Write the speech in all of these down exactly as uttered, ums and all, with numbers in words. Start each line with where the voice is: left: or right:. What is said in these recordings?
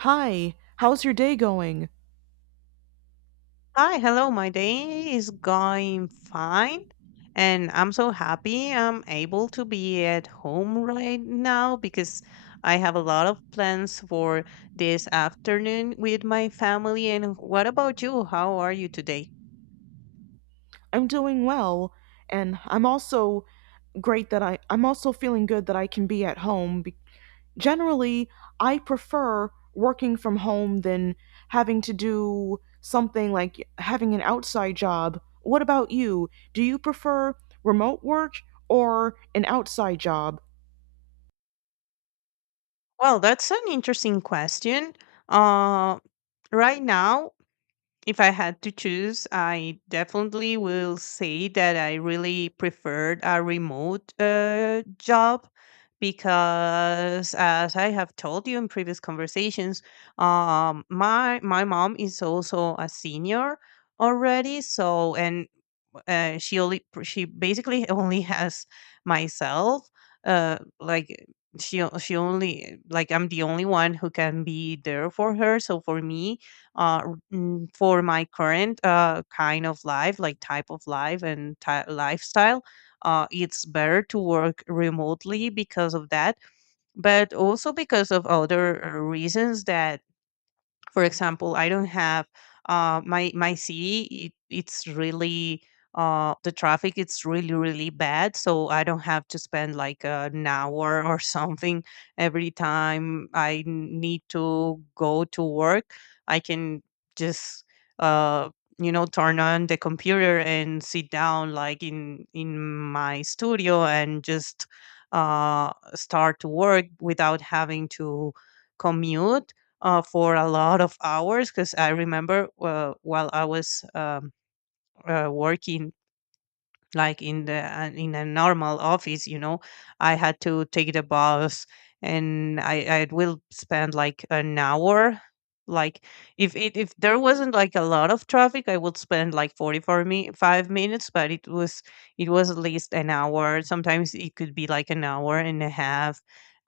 right: Hi, how's your day going?
left: Hi, hello. My day is going fine, and I'm so happy I'm able to be at home right now because I have a lot of plans for this afternoon with my family. And what about you? How are you today?
right: I'm doing well, and I'm also great that I, I'm also feeling good that I can be at home. Be- Generally, I prefer working from home than having to do something like having an outside job. What about you? Do you prefer remote work or an outside job?
left: Well, that's an interesting question. Uh, right now, if I had to choose, I definitely will say that I really preferred a remote uh, job because, as I have told you in previous conversations, um, my my mom is also a senior already. So, and uh, she only she basically only has myself. Uh, like she o- she only like I'm the only one who can be there for her. So for me, uh, r- mm, for my current uh kind of life, like type of life and ty- lifestyle, uh, it's better to work remotely because of that, but also because of other uh, reasons that for example, I don't have uh, my my city. It, it's really uh, the traffic. It's really really bad. So I don't have to spend like uh, an hour or something every time I n- need to go to work. I can just uh, you know turn on the computer and sit down like in in my studio and just uh, start to work without having to commute uh, for a lot of hours because I remember uh, while I was um, uh, working like in the uh, in a normal office you know I had to take the bus, and i i will spend like an hour. Like, if it if there wasn't like a lot of traffic, I would spend like forty-four me five minutes, but it was, it was at least an hour. Sometimes it could be like an hour and a half,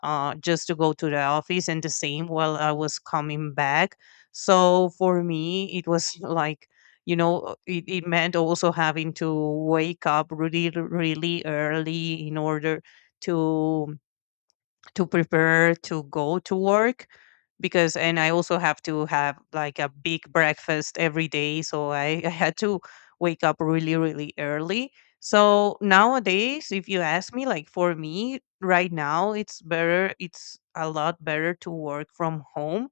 left: uh just to go to the office, and the same while I was coming back. So for me it was like, you know it, it meant also having to wake up really really early in order to to prepare to go to work because, and I also have to have like a big breakfast every day. So I, I had to wake up really, really early. So nowadays, if you ask me, like for me right now, it's better, it's a lot better to work from home.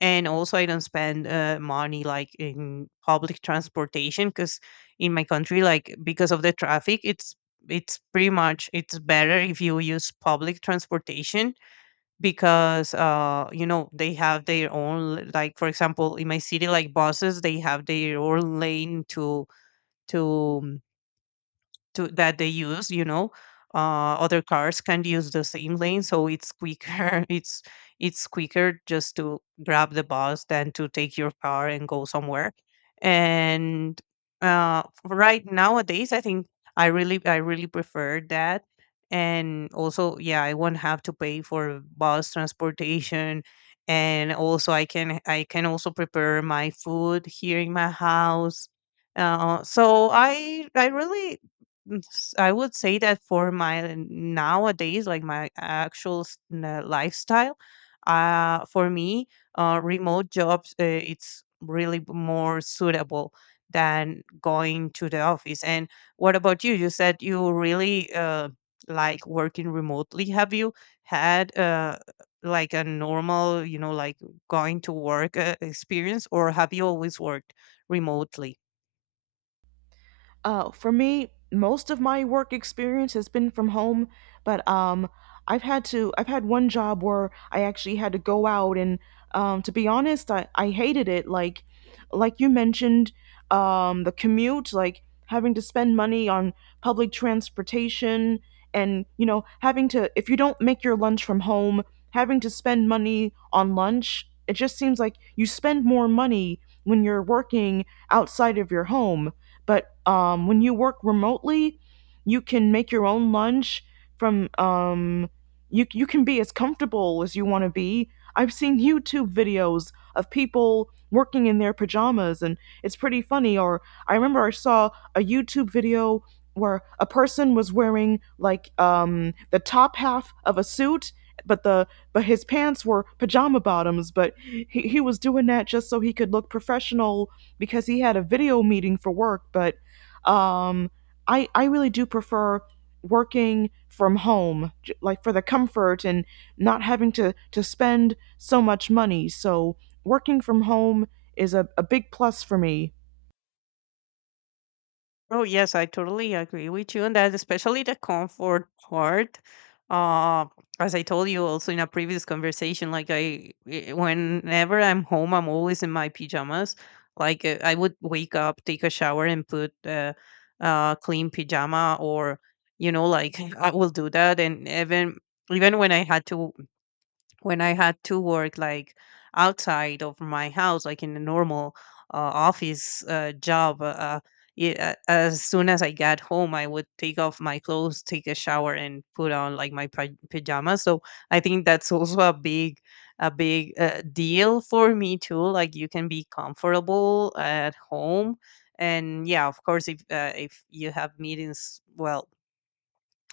left: And also, I don't spend uh, money like in public transportation, because in my country, like because of the traffic, it's it's pretty much, it's better if you use public transportation, because uh you know they have their own l- like for example in my city, like buses, they have their own lane to to to that they use, you know uh, other cars can use the same lane, so it's quicker. it's it's quicker just to grab the bus than to take your car and go somewhere. And uh, right nowadays I think i really I really prefer that. And also, yeah, I won't have to pay for bus transportation, and also i can I can also prepare my food here in my house. Uh, so i i really, Mm, s- I would say that for my nowadays, like my actual s- n- uh, lifestyle, uh, for me, uh, remote jobs, uh, it's really b- more suitable than going to the office. And what about you? You said you really uh, like working remotely. Have you had uh, like a normal, you know, like going to work uh, experience, or have you always worked remotely?
right: Uh, for me, most of my work experience has been from home, but um, I've had to. I've had one job where I actually had to go out, and um, to be honest, I, I hated it. Like, like you mentioned, um, the commute, like having to spend money on public transportation, and you know, having to if you don't make your lunch from home, having to spend money on lunch. It just seems like you spend more money when you're working outside of your home. But um, when you work remotely, you can make your own lunch from um, you you can be as comfortable as you want to be. I've seen YouTube videos of people working in their pajamas, and it's pretty funny. Or I remember I saw a YouTube video where a person was wearing like um, the top half of a suit, but the but his pants were pajama bottoms. But he, he was doing that just so he could look professional because he had a video meeting for work. But um, I, I really do prefer working from home, like for the comfort and not having to, to spend so much money. So working from home is a, a big plus for me.
left: Oh, yes, I totally agree with you on that, especially the comfort part. Uh, as I told you also in a previous conversation, like I, eh, eh, whenever I'm home, I'm always in my pajamas. Like uh, I would wake up, take a shower, and put a uh, uh, clean pajama, or you know, like I will do that. And even even when I had to, when I had to work like outside of my house, like in a normal uh, office uh, job, uh, y- uh as soon as I got home, I would take off my clothes, take a shower, and put on like my pa- pajamas. So I think that's also a big, a big uh, deal for me too. Like you can be comfortable at home, and yeah, of course, if uh, if you have meetings, well,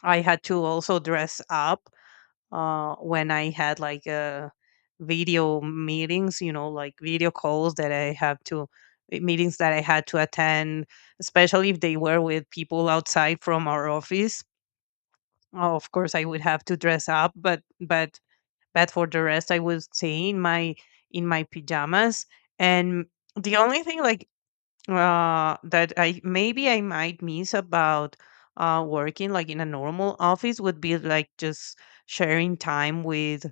left: I had to also dress up uh, when I had like uh, video meetings, you know, like video calls that I have to, eh, meetings that I had to attend, especially if they were with people outside from our office. Uh, Of course, I would have to dress up, but but but for the rest, I would stay in my, in my pajamas. And the only thing, like uh, that I maybe I might miss about uh working like in a normal office would be like just sharing time with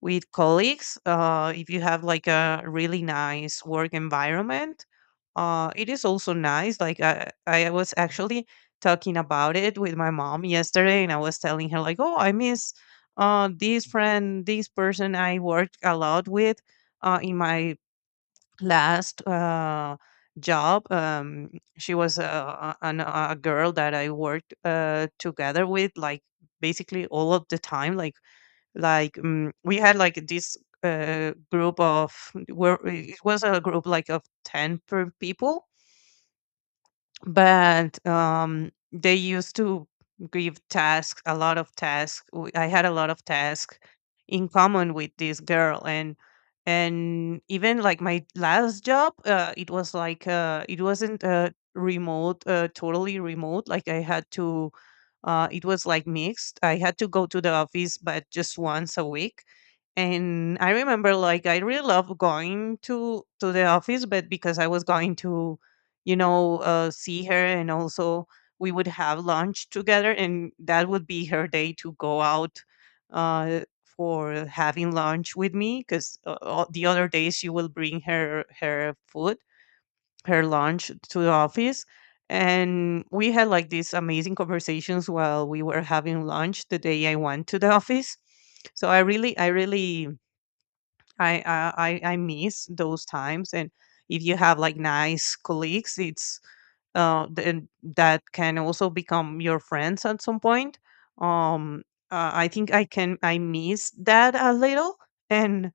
left: with colleagues. Uh, if you have like a really nice work environment, uh, it is also nice. Like I, I was actually talking about it with my mom yesterday, and I was telling her like, oh, I miss uh this friend, this person I worked a lot with uh in my last uh, job. um, she was a, a, an- a girl that I worked uh, together with, like basically all of the time. like like um, we had like this uh, group of where it was a group like of ten per people, but um, they used to give tasks, a lot of tasks. W- I had a lot of tasks in common with this girl, and and even like my last job, uh, it was like uh, it wasn't uh, remote, uh, totally remote. Like I had to, uh, it was like mixed. I had to go to the office, but just once a week. And I remember, like, I really love going to to the office, but because I was going to, you know, uh, see her, and also we would have lunch together, and that would be her day to go out uh, for having lunch with me. Because uh, all- the other days she will bring her her food, her lunch to the office, and we had like these amazing conversations while we were having lunch the day I went to the office. So I really, I really, I I I I miss those times. And if you have like nice colleagues, it's uh, th- and that can also become your friends at some point. Um, uh, I think I can I miss that a little, and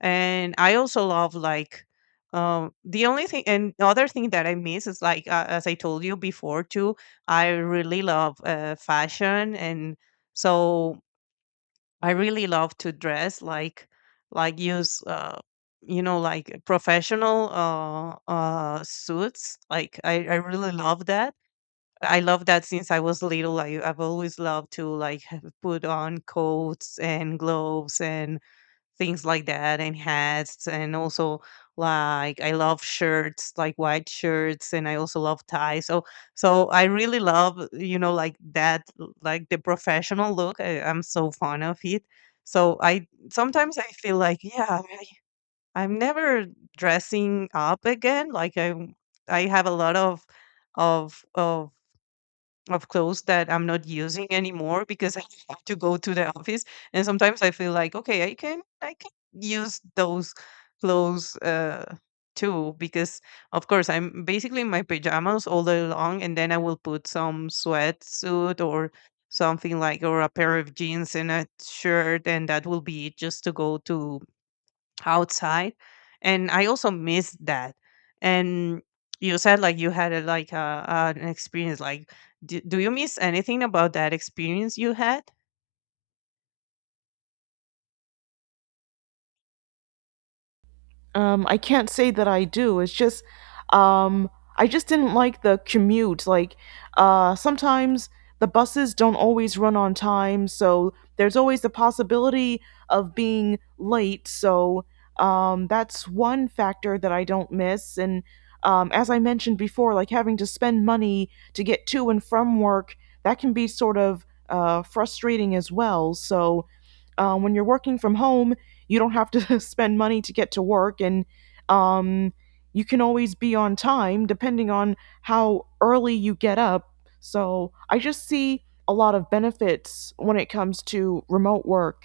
left: and I also love like um, the only thing, and the other thing that I miss is like uh, as I told you before too. I really love uh, fashion, and so I really love to dress like like use uh, you know like professional uh, uh, suits. Like I I really love that. I love that since I was little. I, I've always loved to like have- put on coats and gloves and things like that and hats and also like I love shirts, like white shirts, and I also love ties. So, so I really love, you know, like that l- like the professional look. I, I'm so fond of it. So I sometimes I feel like, yeah, I, I'm never dressing up again. Like I I have a lot of of of of clothes that I'm not using anymore because I have to go to the office. And sometimes I feel like, okay, I can I can use those clothes uh, too, because of course I'm basically in my pajamas all day long, and then I will put some sweatsuit or something, like, or a pair of jeans and a shirt, and that will be it, just to go to outside. And I also missed that. And you said like you had a, like a, uh an experience like, do, do you miss anything about that experience you had?
right: Um, I can't say that I do. It's just, um, I just didn't like the commute. Like, uh, sometimes the buses don't always run on time, so there's always the possibility of being late. So, um, that's one factor that I don't miss. And, um, as I mentioned before, like having to spend money to get to and from work, that can be sort of, uh, frustrating as well. So, uh, when you're working from home, you don't have to spend money to get to work. And um, you can always be on time depending on how early you get up. So I just see a lot of benefits when it comes to remote work.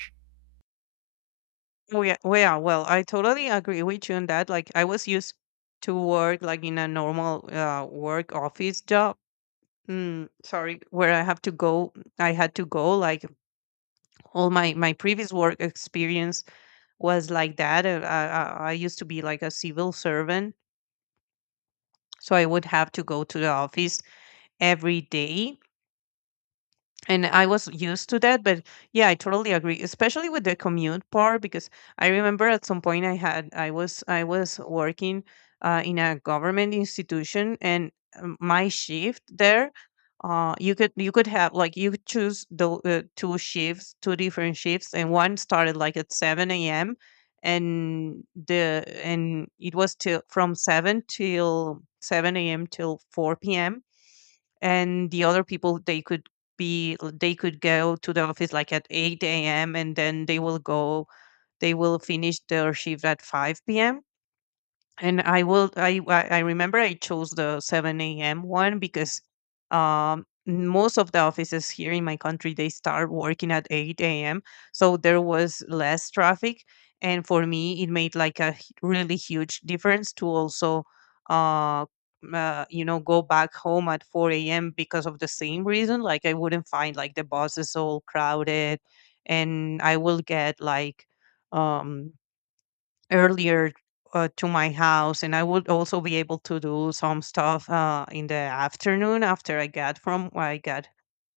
left: Oh yeah, well, yeah, well, I totally agree with you on that. Like I was used to work like in a normal uh, work office job, mm, sorry, where i have to go I had to go, like, all my my previous work experience was like that. Uh, I, I, I used to be like a civil servant, so I would have to go to the office every day. And I was used to that, but yeah, I totally agree, especially with the commute part, because I remember at some point I had I was I was working uh, in a government institution, and um, my shift there, uh, you could you could have, like, you could choose the uh, two shifts, two different shifts, and one started like at seven a m and the and it was till, from seven till seven a m till four p m. And the other people, they could be they could go to the office like at eight a.m. and then they will go they will finish their shift at five p.m. and I will. I I I remember I chose the seven a m one because um, most of the offices here in my country they start working at eight a m. So there was less traffic, and for me it made like a h- really huge difference to also, uh, uh, you know, go back home at four a m because of the same reason. Like I wouldn't find like the buses all crowded, and I will get like um earlier uh, to my house, and I would also be able to do some stuff uh, in the afternoon after I got from I got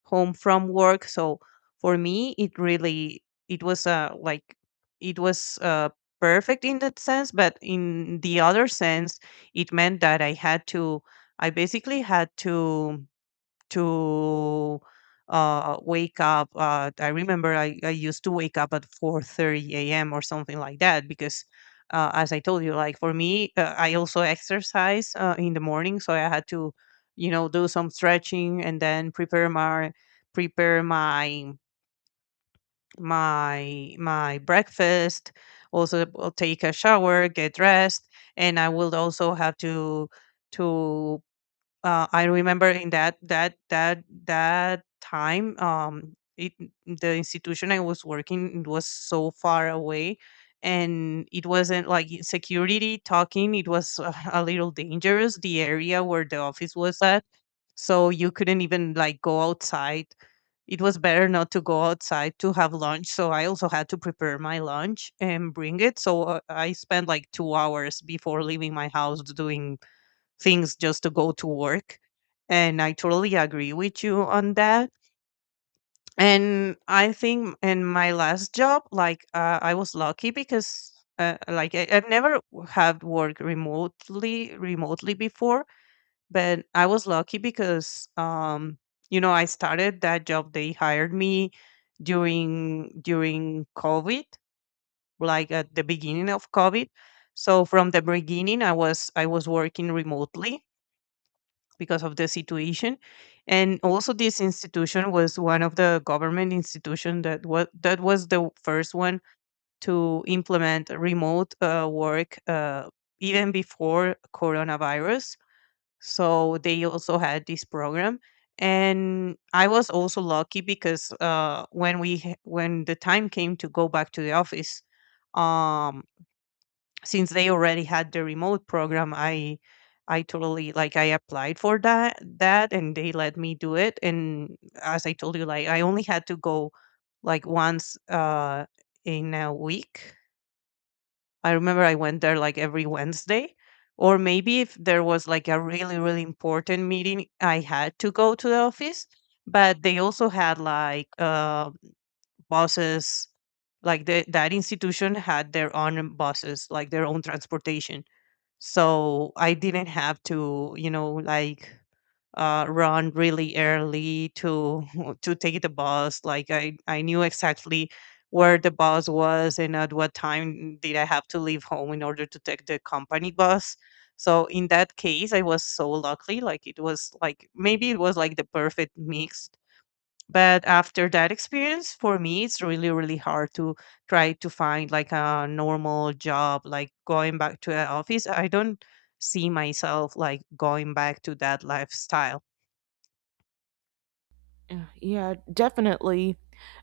left: home from work. So for me, it really it was uh, like it was uh, perfect in that sense, but in the other sense, it meant that I had to I basically had to to uh, wake up. Uh, I remember I, I used to wake up at four thirty a m or something like that because, uh, as I told you, like for me, uh, I also exercise uh, in the morning, so I had to, you know, do some stretching and then prepare my prepare my my my breakfast. Also, uh, take a shower, get dressed, and I will also have to to uh, I remember in that that that that time, um, it, the institution I was working in was so far away, and it wasn't like y- security talking. It was uh, a little dangerous. The area where the office was at, so you couldn't even like go outside. It was better not to go outside to have lunch. So I also had to prepare my lunch and bring it. So uh, I spent like two hours before leaving my house doing things just to go to work. And I totally agree with you on that. And I think in my last job, like uh, I was lucky because uh, like I, I've never w- have worked remotely remotely before, but I was lucky because um, you know, I started that job. They hired me during during COVID, like at the beginning of COVID. So from the beginning, I was I was working remotely because of the situation, and also this institution was one of the government institution that was that was the first one to implement remote uh, work, uh, even before coronavirus. So they also had this program, and I was also lucky because, uh, when we h- when the time came to go back to the office, um since they already had the remote program, I I totally like I applied for that that and they let me do it. And as I told you, like I only had to go like once uh in a week. I remember I went there like every Wednesday, or maybe if there was like a really really important meeting I had to go to the office. But they also had like uh buses, like the, that institution had their own buses, like their own transportation. So I didn't have to, you know, like uh, run really early to to take the bus. Like i i knew exactly where the bus was and at what time did I have to leave home in order to take the company bus. So in that case I was so lucky. Like it was like, maybe it was like the perfect mix. But after that experience, for me it's really really hard to try to find like a normal job, like going back to an office. I don't see myself like going back to that lifestyle.
right: Uh, Yeah, definitely.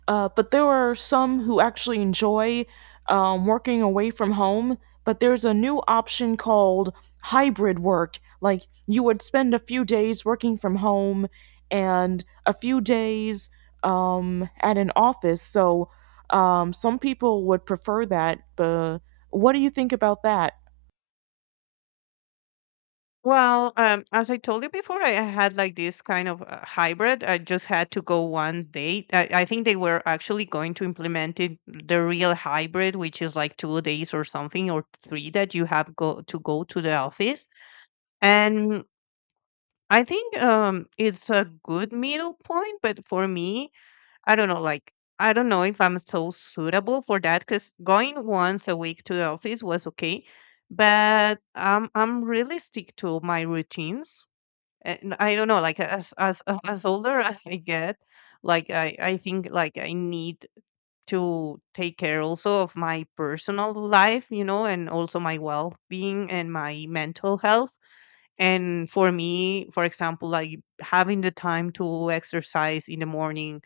right: Uh, but there are some who actually enjoy um, working away from home. But there's a new option called hybrid work. Like you would spend a few days working from home and a few days um, at an office. So um, some people would prefer that. But what do you think about that?
left: Well, um, as I told you before, I had like this kind of uh, hybrid. I just had to go one day. I, I think they were actually going to implement it, the real hybrid, which is like two days or something, or three, that you have go to go to the office. And I think um it's a good middle point, but for me, I don't know, like I don't know if I'm so suitable for that, because going once a week to the office was okay, but I'm I'm really stick to my routines. And I don't know, like as as uh, as older as I get, like I I think like I need to take care also of my personal life, you know, and also my well being and my mental health. And for me, for example, like having the time to exercise in the morning,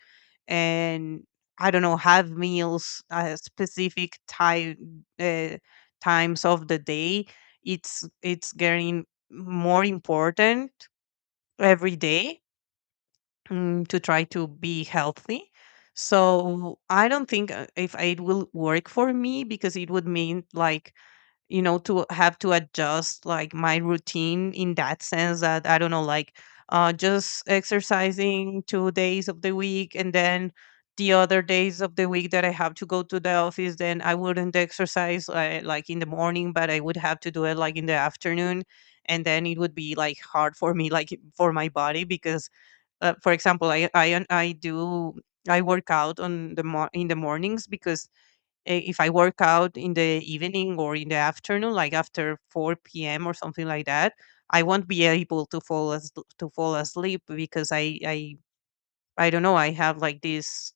left: and I don't know, have meals at specific time uh, times of the day, it's it's getting more important every day, mm, to try to be healthy. So I don't think uh, if it will work for me, because it would mean like, you know, to have to adjust like my routine in that sense, that I don't know, like uh just exercising two days of the week, and then the other days of the week that I have to go to the office, then I wouldn't exercise uh, like in the morning, but I would have to do it like in the afternoon. And then it would be like hard for me, like for my body, because uh, for example, i i i do I work out on the mo- in the mornings, because eh, if I work out in the evening or in the afternoon, like after four p m or something like that, I won't be able to fall as to fall asleep, because I I I don't know. I have like this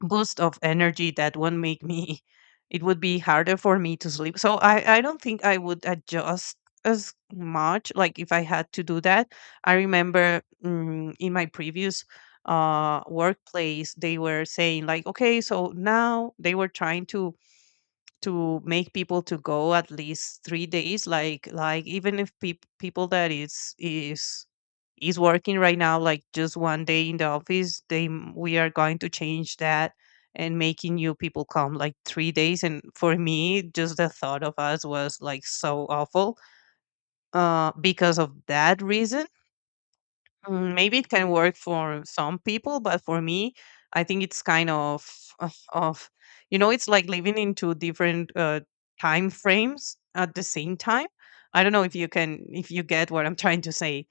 left: boost of energy that won't make me. It would be harder for me to sleep. So I I don't think I would adjust as much. Like if I had to do that, I remember, mm, in my previous uh workplace, they were saying like, okay, so now they were trying to to make people to go at least three days, like like even if peop people that is is is working right now like just one day in the office, they m- we are going to change that, and making new people come like three days. And for me, just the thought of us was like so awful, uh because of that reason. Mm, maybe it can work for some people, but for me, I think it's kind of of, of you know, it's like living in two different uh, time frames at the same time. I don't know if you can if you get what I'm trying to say.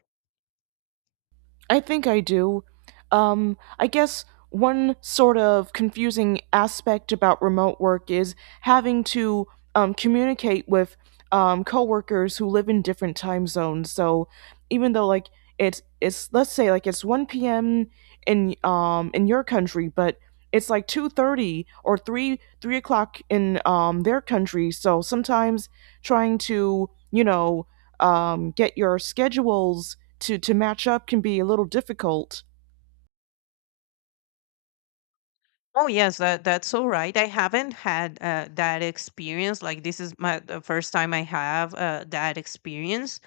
right: I think I do. Um, I guess one sort of confusing aspect about remote work is having to um, communicate with um, coworkers who live in different time zones. So even though like it's it's let's say like it's one p m in um in your country, but it's like two thirty or three three o'clock in um their country. So sometimes trying to you know um get your schedules to to match up can be a little difficult.
left: Oh yes, that that's so right. I haven't had uh, that experience. Like this is my the first time I have uh, that experience,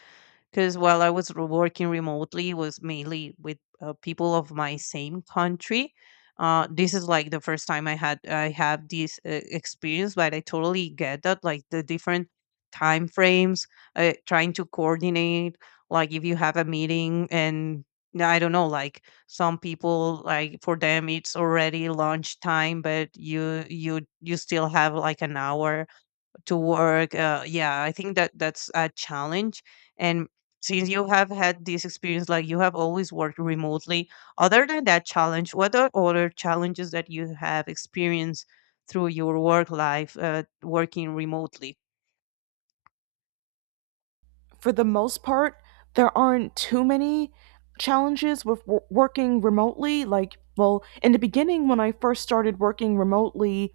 left: because while I was re- working remotely, it was mainly with uh, people of my same country. Uh, this is like the first time I had I have this uh, experience, but I totally get that, like the different time frames, uh, trying to coordinate. Like if you have a meeting, and no, I don't know, like some people, like for them it's already lunchtime, but you you you still have like an hour to work. Uh, yeah, I think that that's a challenge. And since you have had this experience, like you have always worked remotely, other than that challenge, what are other challenges that you have experienced through your work life, uh, working remotely?
right: For the most part, there aren't too many challenges with w- working remotely. Like, well, in the beginning, when I first started working remotely,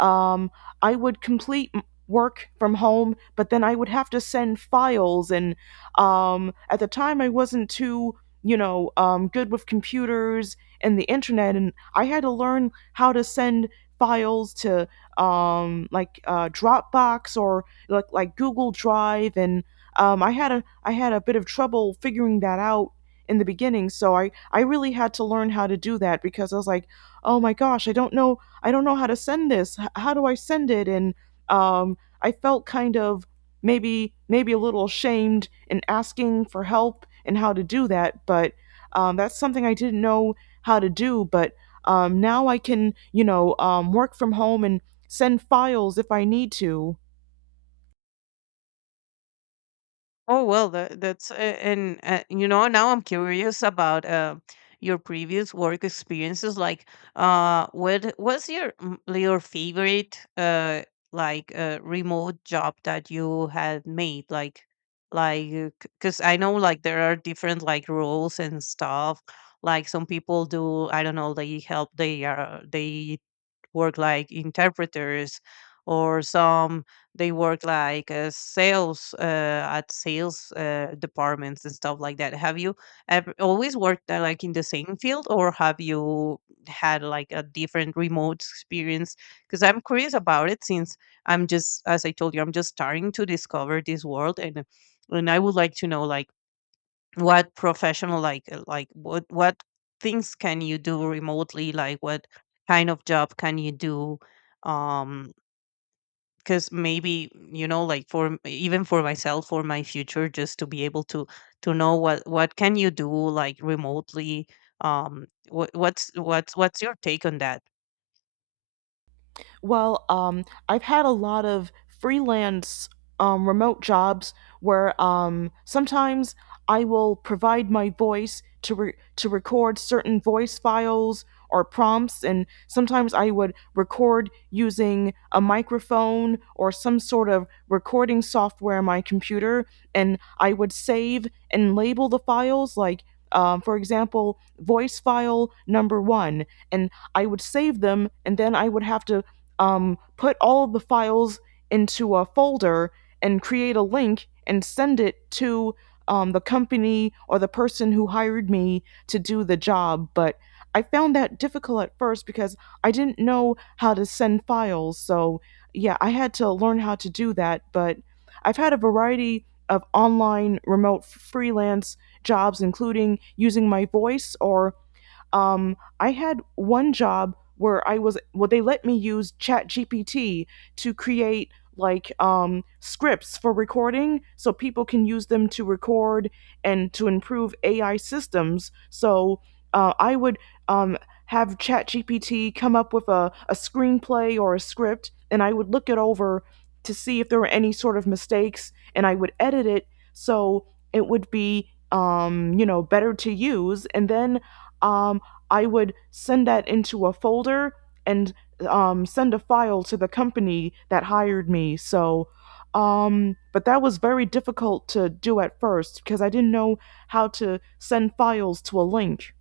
right: um, I would complete m- work from home, but then I would have to send files. And um, at the time, I wasn't too, you know, um, good with computers and the internet, and I had to learn how to send files to um, like uh, Dropbox or like like Google Drive. And um, I had a I had a bit of trouble figuring that out in the beginning, so I I really had to learn how to do that. Because I was like, oh my gosh, I don't know I don't know how to send this. H- how do I send it? And um, I felt kind of maybe maybe a little ashamed in asking for help and how to do that. But um, that's something I didn't know how to do. But um, now I can, you know, um, work from home and send files if I need to.
left: Oh well, that, that's a- and uh, you know, now I'm curious about uh, your previous work experiences. Like, uh, what was your m- your favorite uh like uh, remote job that you had made? Like, like because I know like there are different like roles and stuff. Like some people do, I don't know, they help. They are they work like interpreters, or some they work like uh, sales, uh, at sales uh, departments and stuff like that. Have you ever, always worked uh, like in the same field, or have you had like a different remote experience? Because I'm curious about it, since I'm just, as I told you, I'm just starting to discover this world. and and I would like to know like what professional like uh, like what what things can you do remotely, like what kind of job can you do, um because maybe, you know, like for m- even for myself, for my future, just to be able to to know what what can you do like remotely. um what what's what's what's your take on that?
right: Well, um, I've had a lot of freelance um, remote jobs where um, sometimes I will provide my voice to re- to record certain voice files or prompts, and sometimes I would record using a microphone or some sort of recording software on my computer, and I would save and label the files like. Um, for example, voice file number one, and I would save them, and then I would have to um, put all of the files into a folder and create a link and send it to um, the company or the person who hired me to do the job. But I found that difficult at first because I didn't know how to send files. So, yeah, I had to learn how to do that. But I've had a variety of online remote freelance jobs, including using my voice. Or um, I had one job where I was, well, they let me use ChatGPT to create like um, scripts for recording, so people can use them to record and to improve A I systems. So uh, I would um, have ChatGPT come up with a, a screenplay or a script, and I would look it over to see if there were any sort of mistakes, and I would edit it so it would be, um, you know, better to use. And then um, I would send that into a folder and um, send a file to the company that hired me. So, um, but that was very difficult to do at first because I didn't know how to send files to a link.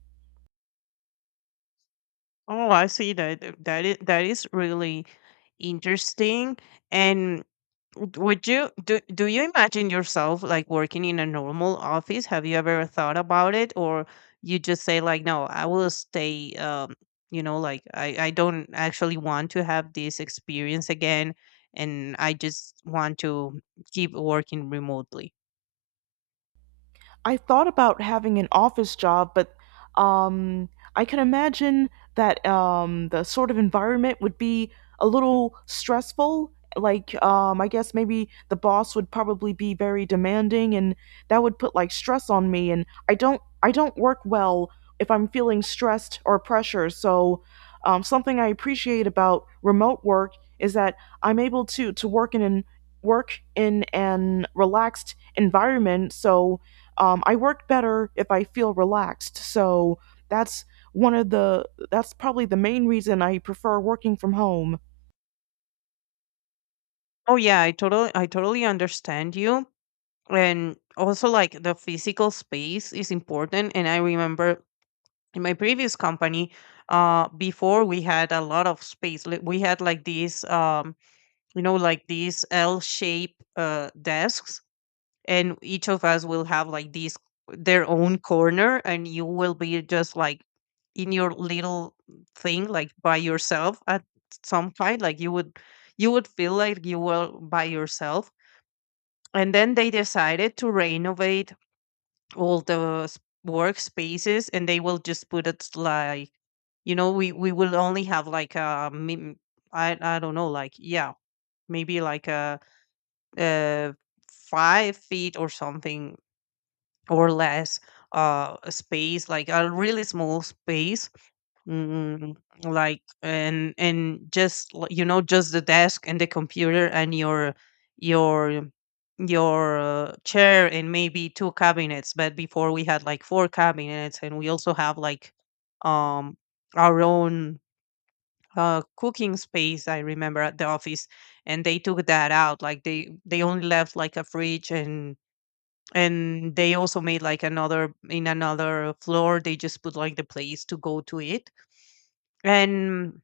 left: Oh, I see, that that is, that is really interesting. And Would would you do do you imagine yourself like working in a normal office? Have you ever thought about it, or you just say like, no, I will stay. Um, you know, like I I don't actually want to have this experience again, and I just want to keep working remotely.
right: I thought about having an office job, but um, I can imagine that um, the sort of environment would be a little stressful. Like, um, I guess maybe the boss would probably be very demanding, and that would put like stress on me. And I don't, I don't work well if I'm feeling stressed or pressure. So, um, something I appreciate about remote work is that I'm able to to work in an work in an relaxed environment. So um, I work better if I feel relaxed. So that's one of the, that's probably the main reason I prefer working from home.
left: Oh yeah, I totally I totally understand you. And also like the physical space is important. And I remember in my previous company uh before we had a lot of space Li- we had like these um you know, like these L shape uh desks, and each of us will have like these, their own corner, and you will be just like in your little thing, like by yourself. At some kind, like you would, you would feel like you were by yourself. And then they decided to renovate all the s- workspaces, and they will just put it like, you know, we we will only have like a min- i i don't know, like yeah, maybe like a, uh five feet or something, or less, uh space, like a really small space. Mm, like, and and just li- you know, just the desk and the computer and your your your uh, chair, and maybe two cabinets, but before we had like four cabinets, and we also have like, um our own uh cooking space, I remember, at the office. And they took that out, like they they only left like a fridge. and and they also made like another, in another floor, they just put like the place to go to it. and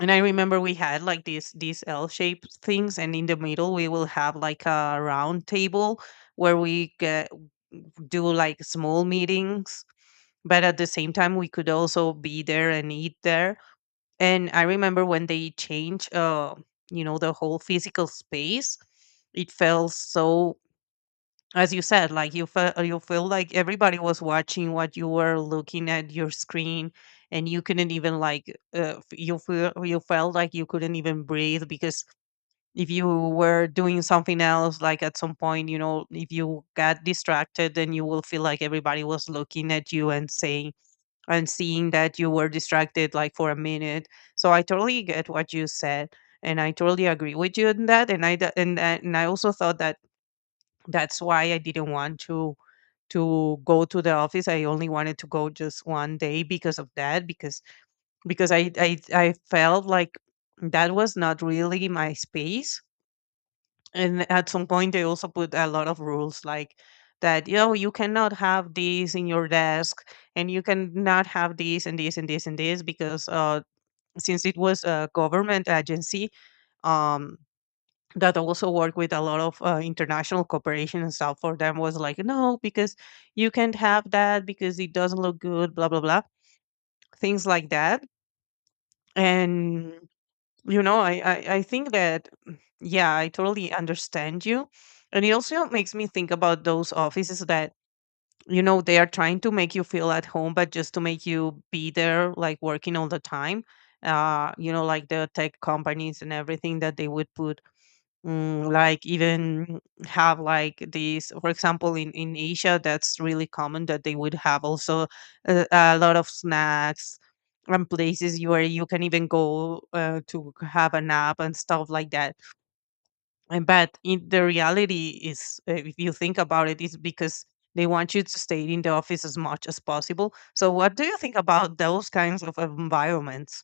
left: and I remember we had like these these L-shaped things, and in the middle we will have like a round table where we get, do like small meetings, but at the same time we could also be there and eat there. And I remember when they changed, uh, you know, the whole physical space, it felt so, as you said, like you felt, you feel like everybody was watching what you were, looking at your screen, and you couldn't even like, uh, f- you feel, you felt like you couldn't even breathe, because if you were doing something else, like at some point, you know, if you got distracted, then you will feel like everybody was looking at you and saying, and seeing that you were distracted like for a minute. So I totally get what you said, and I totally agree with you in that, and I d- and, I- and I also thought that that's why I didn't want to to go to the office. I only wanted to go just one day because of that, because, because I I, I felt like that was not really my space. And at some point they also put a lot of rules, like that, you know, you cannot have this in your desk, and you cannot have this and this and this and this, because uh since it was a government agency, um that also work with a lot of uh, international cooperation and stuff, for them was like no, because you can't have that because it doesn't look good, blah blah blah, things like that. And, you know, i i, I think that yeah, I totally understand you. And it also makes me think about those offices that, you know, they are trying to make you feel at home, but just to make you be there, like working all the time. uh you know, like the tech companies and everything, that they would put, mm, like, even have like these, for example, in in Asia that's really common, that they would have also a, a lot of snacks and places you- where you can even go uh, to have a nap and stuff like that. And but in the reality is, uh, if you think about it, is because they want you to stay in the office as much as possible. So, what do you think about those kinds of environments?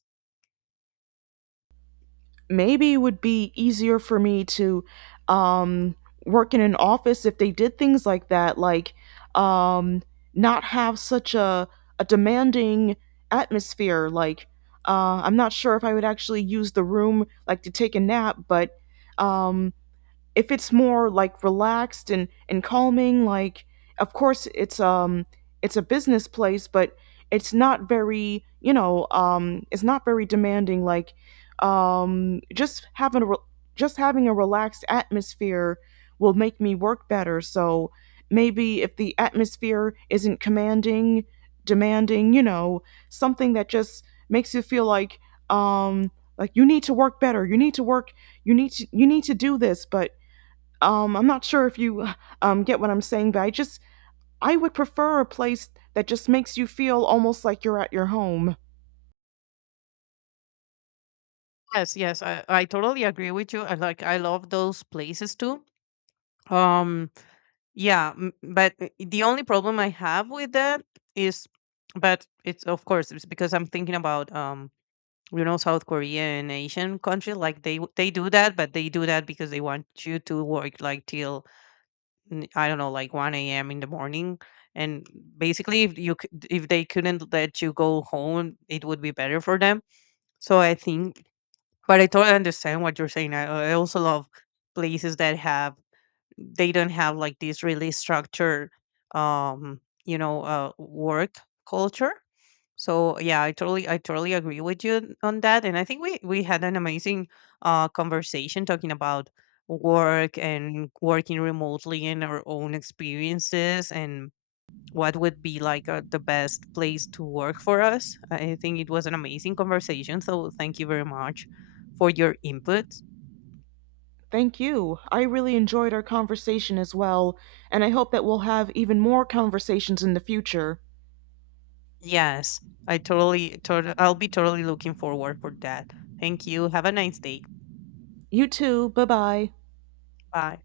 right: Maybe it would be easier for me to um, work in an office if they did things like that, like um, not have such a a demanding atmosphere. Like uh, I'm not sure if I would actually use the room like to take a nap. But um, if it's more like relaxed and and calming, like, of course it's um it's a business place, but it's not very you know um it's not very demanding. Like um just having a re- just having a relaxed atmosphere will make me work better. So maybe if the atmosphere isn't commanding demanding, you know something that just makes you feel like um like you need to work better you need to work you need to you need to do this. But um, I'm not sure if you um, get what I'm saying. But I just, I would prefer a place that just makes you feel almost like you're at your home.
left: Yes, yes, I, I totally agree with you. I like, I love those places too. Um, Yeah, m- but uh, the only problem I have with that is, but it's, of course it's because I'm thinking about, um you know, South Korea and Asian country, like they w- they do that, but they do that because they want you to work like till, mm, I don't know, like one a m in the morning. And basically if you c- if they couldn't let you go home, it would be better for them. So I think, but I totally understand what you're saying. I, I also love places that have, they don't have like this really structured, um you know, uh work culture. So yeah, i totally i totally agree with you on that. And I think we we had an amazing uh conversation talking about work and working remotely and our own experiences, and what would be like, uh, the best place to work for us. I think it was an amazing conversation, so thank you very much for your input.
right: Thank you. I really enjoyed our conversation as well, and I hope that we'll have even more conversations in the future.
left: Yes, I totally, tot I'll be totally looking forward for that. Thank you. Have a nice day.
right: You too. Bye bye.
left: Bye.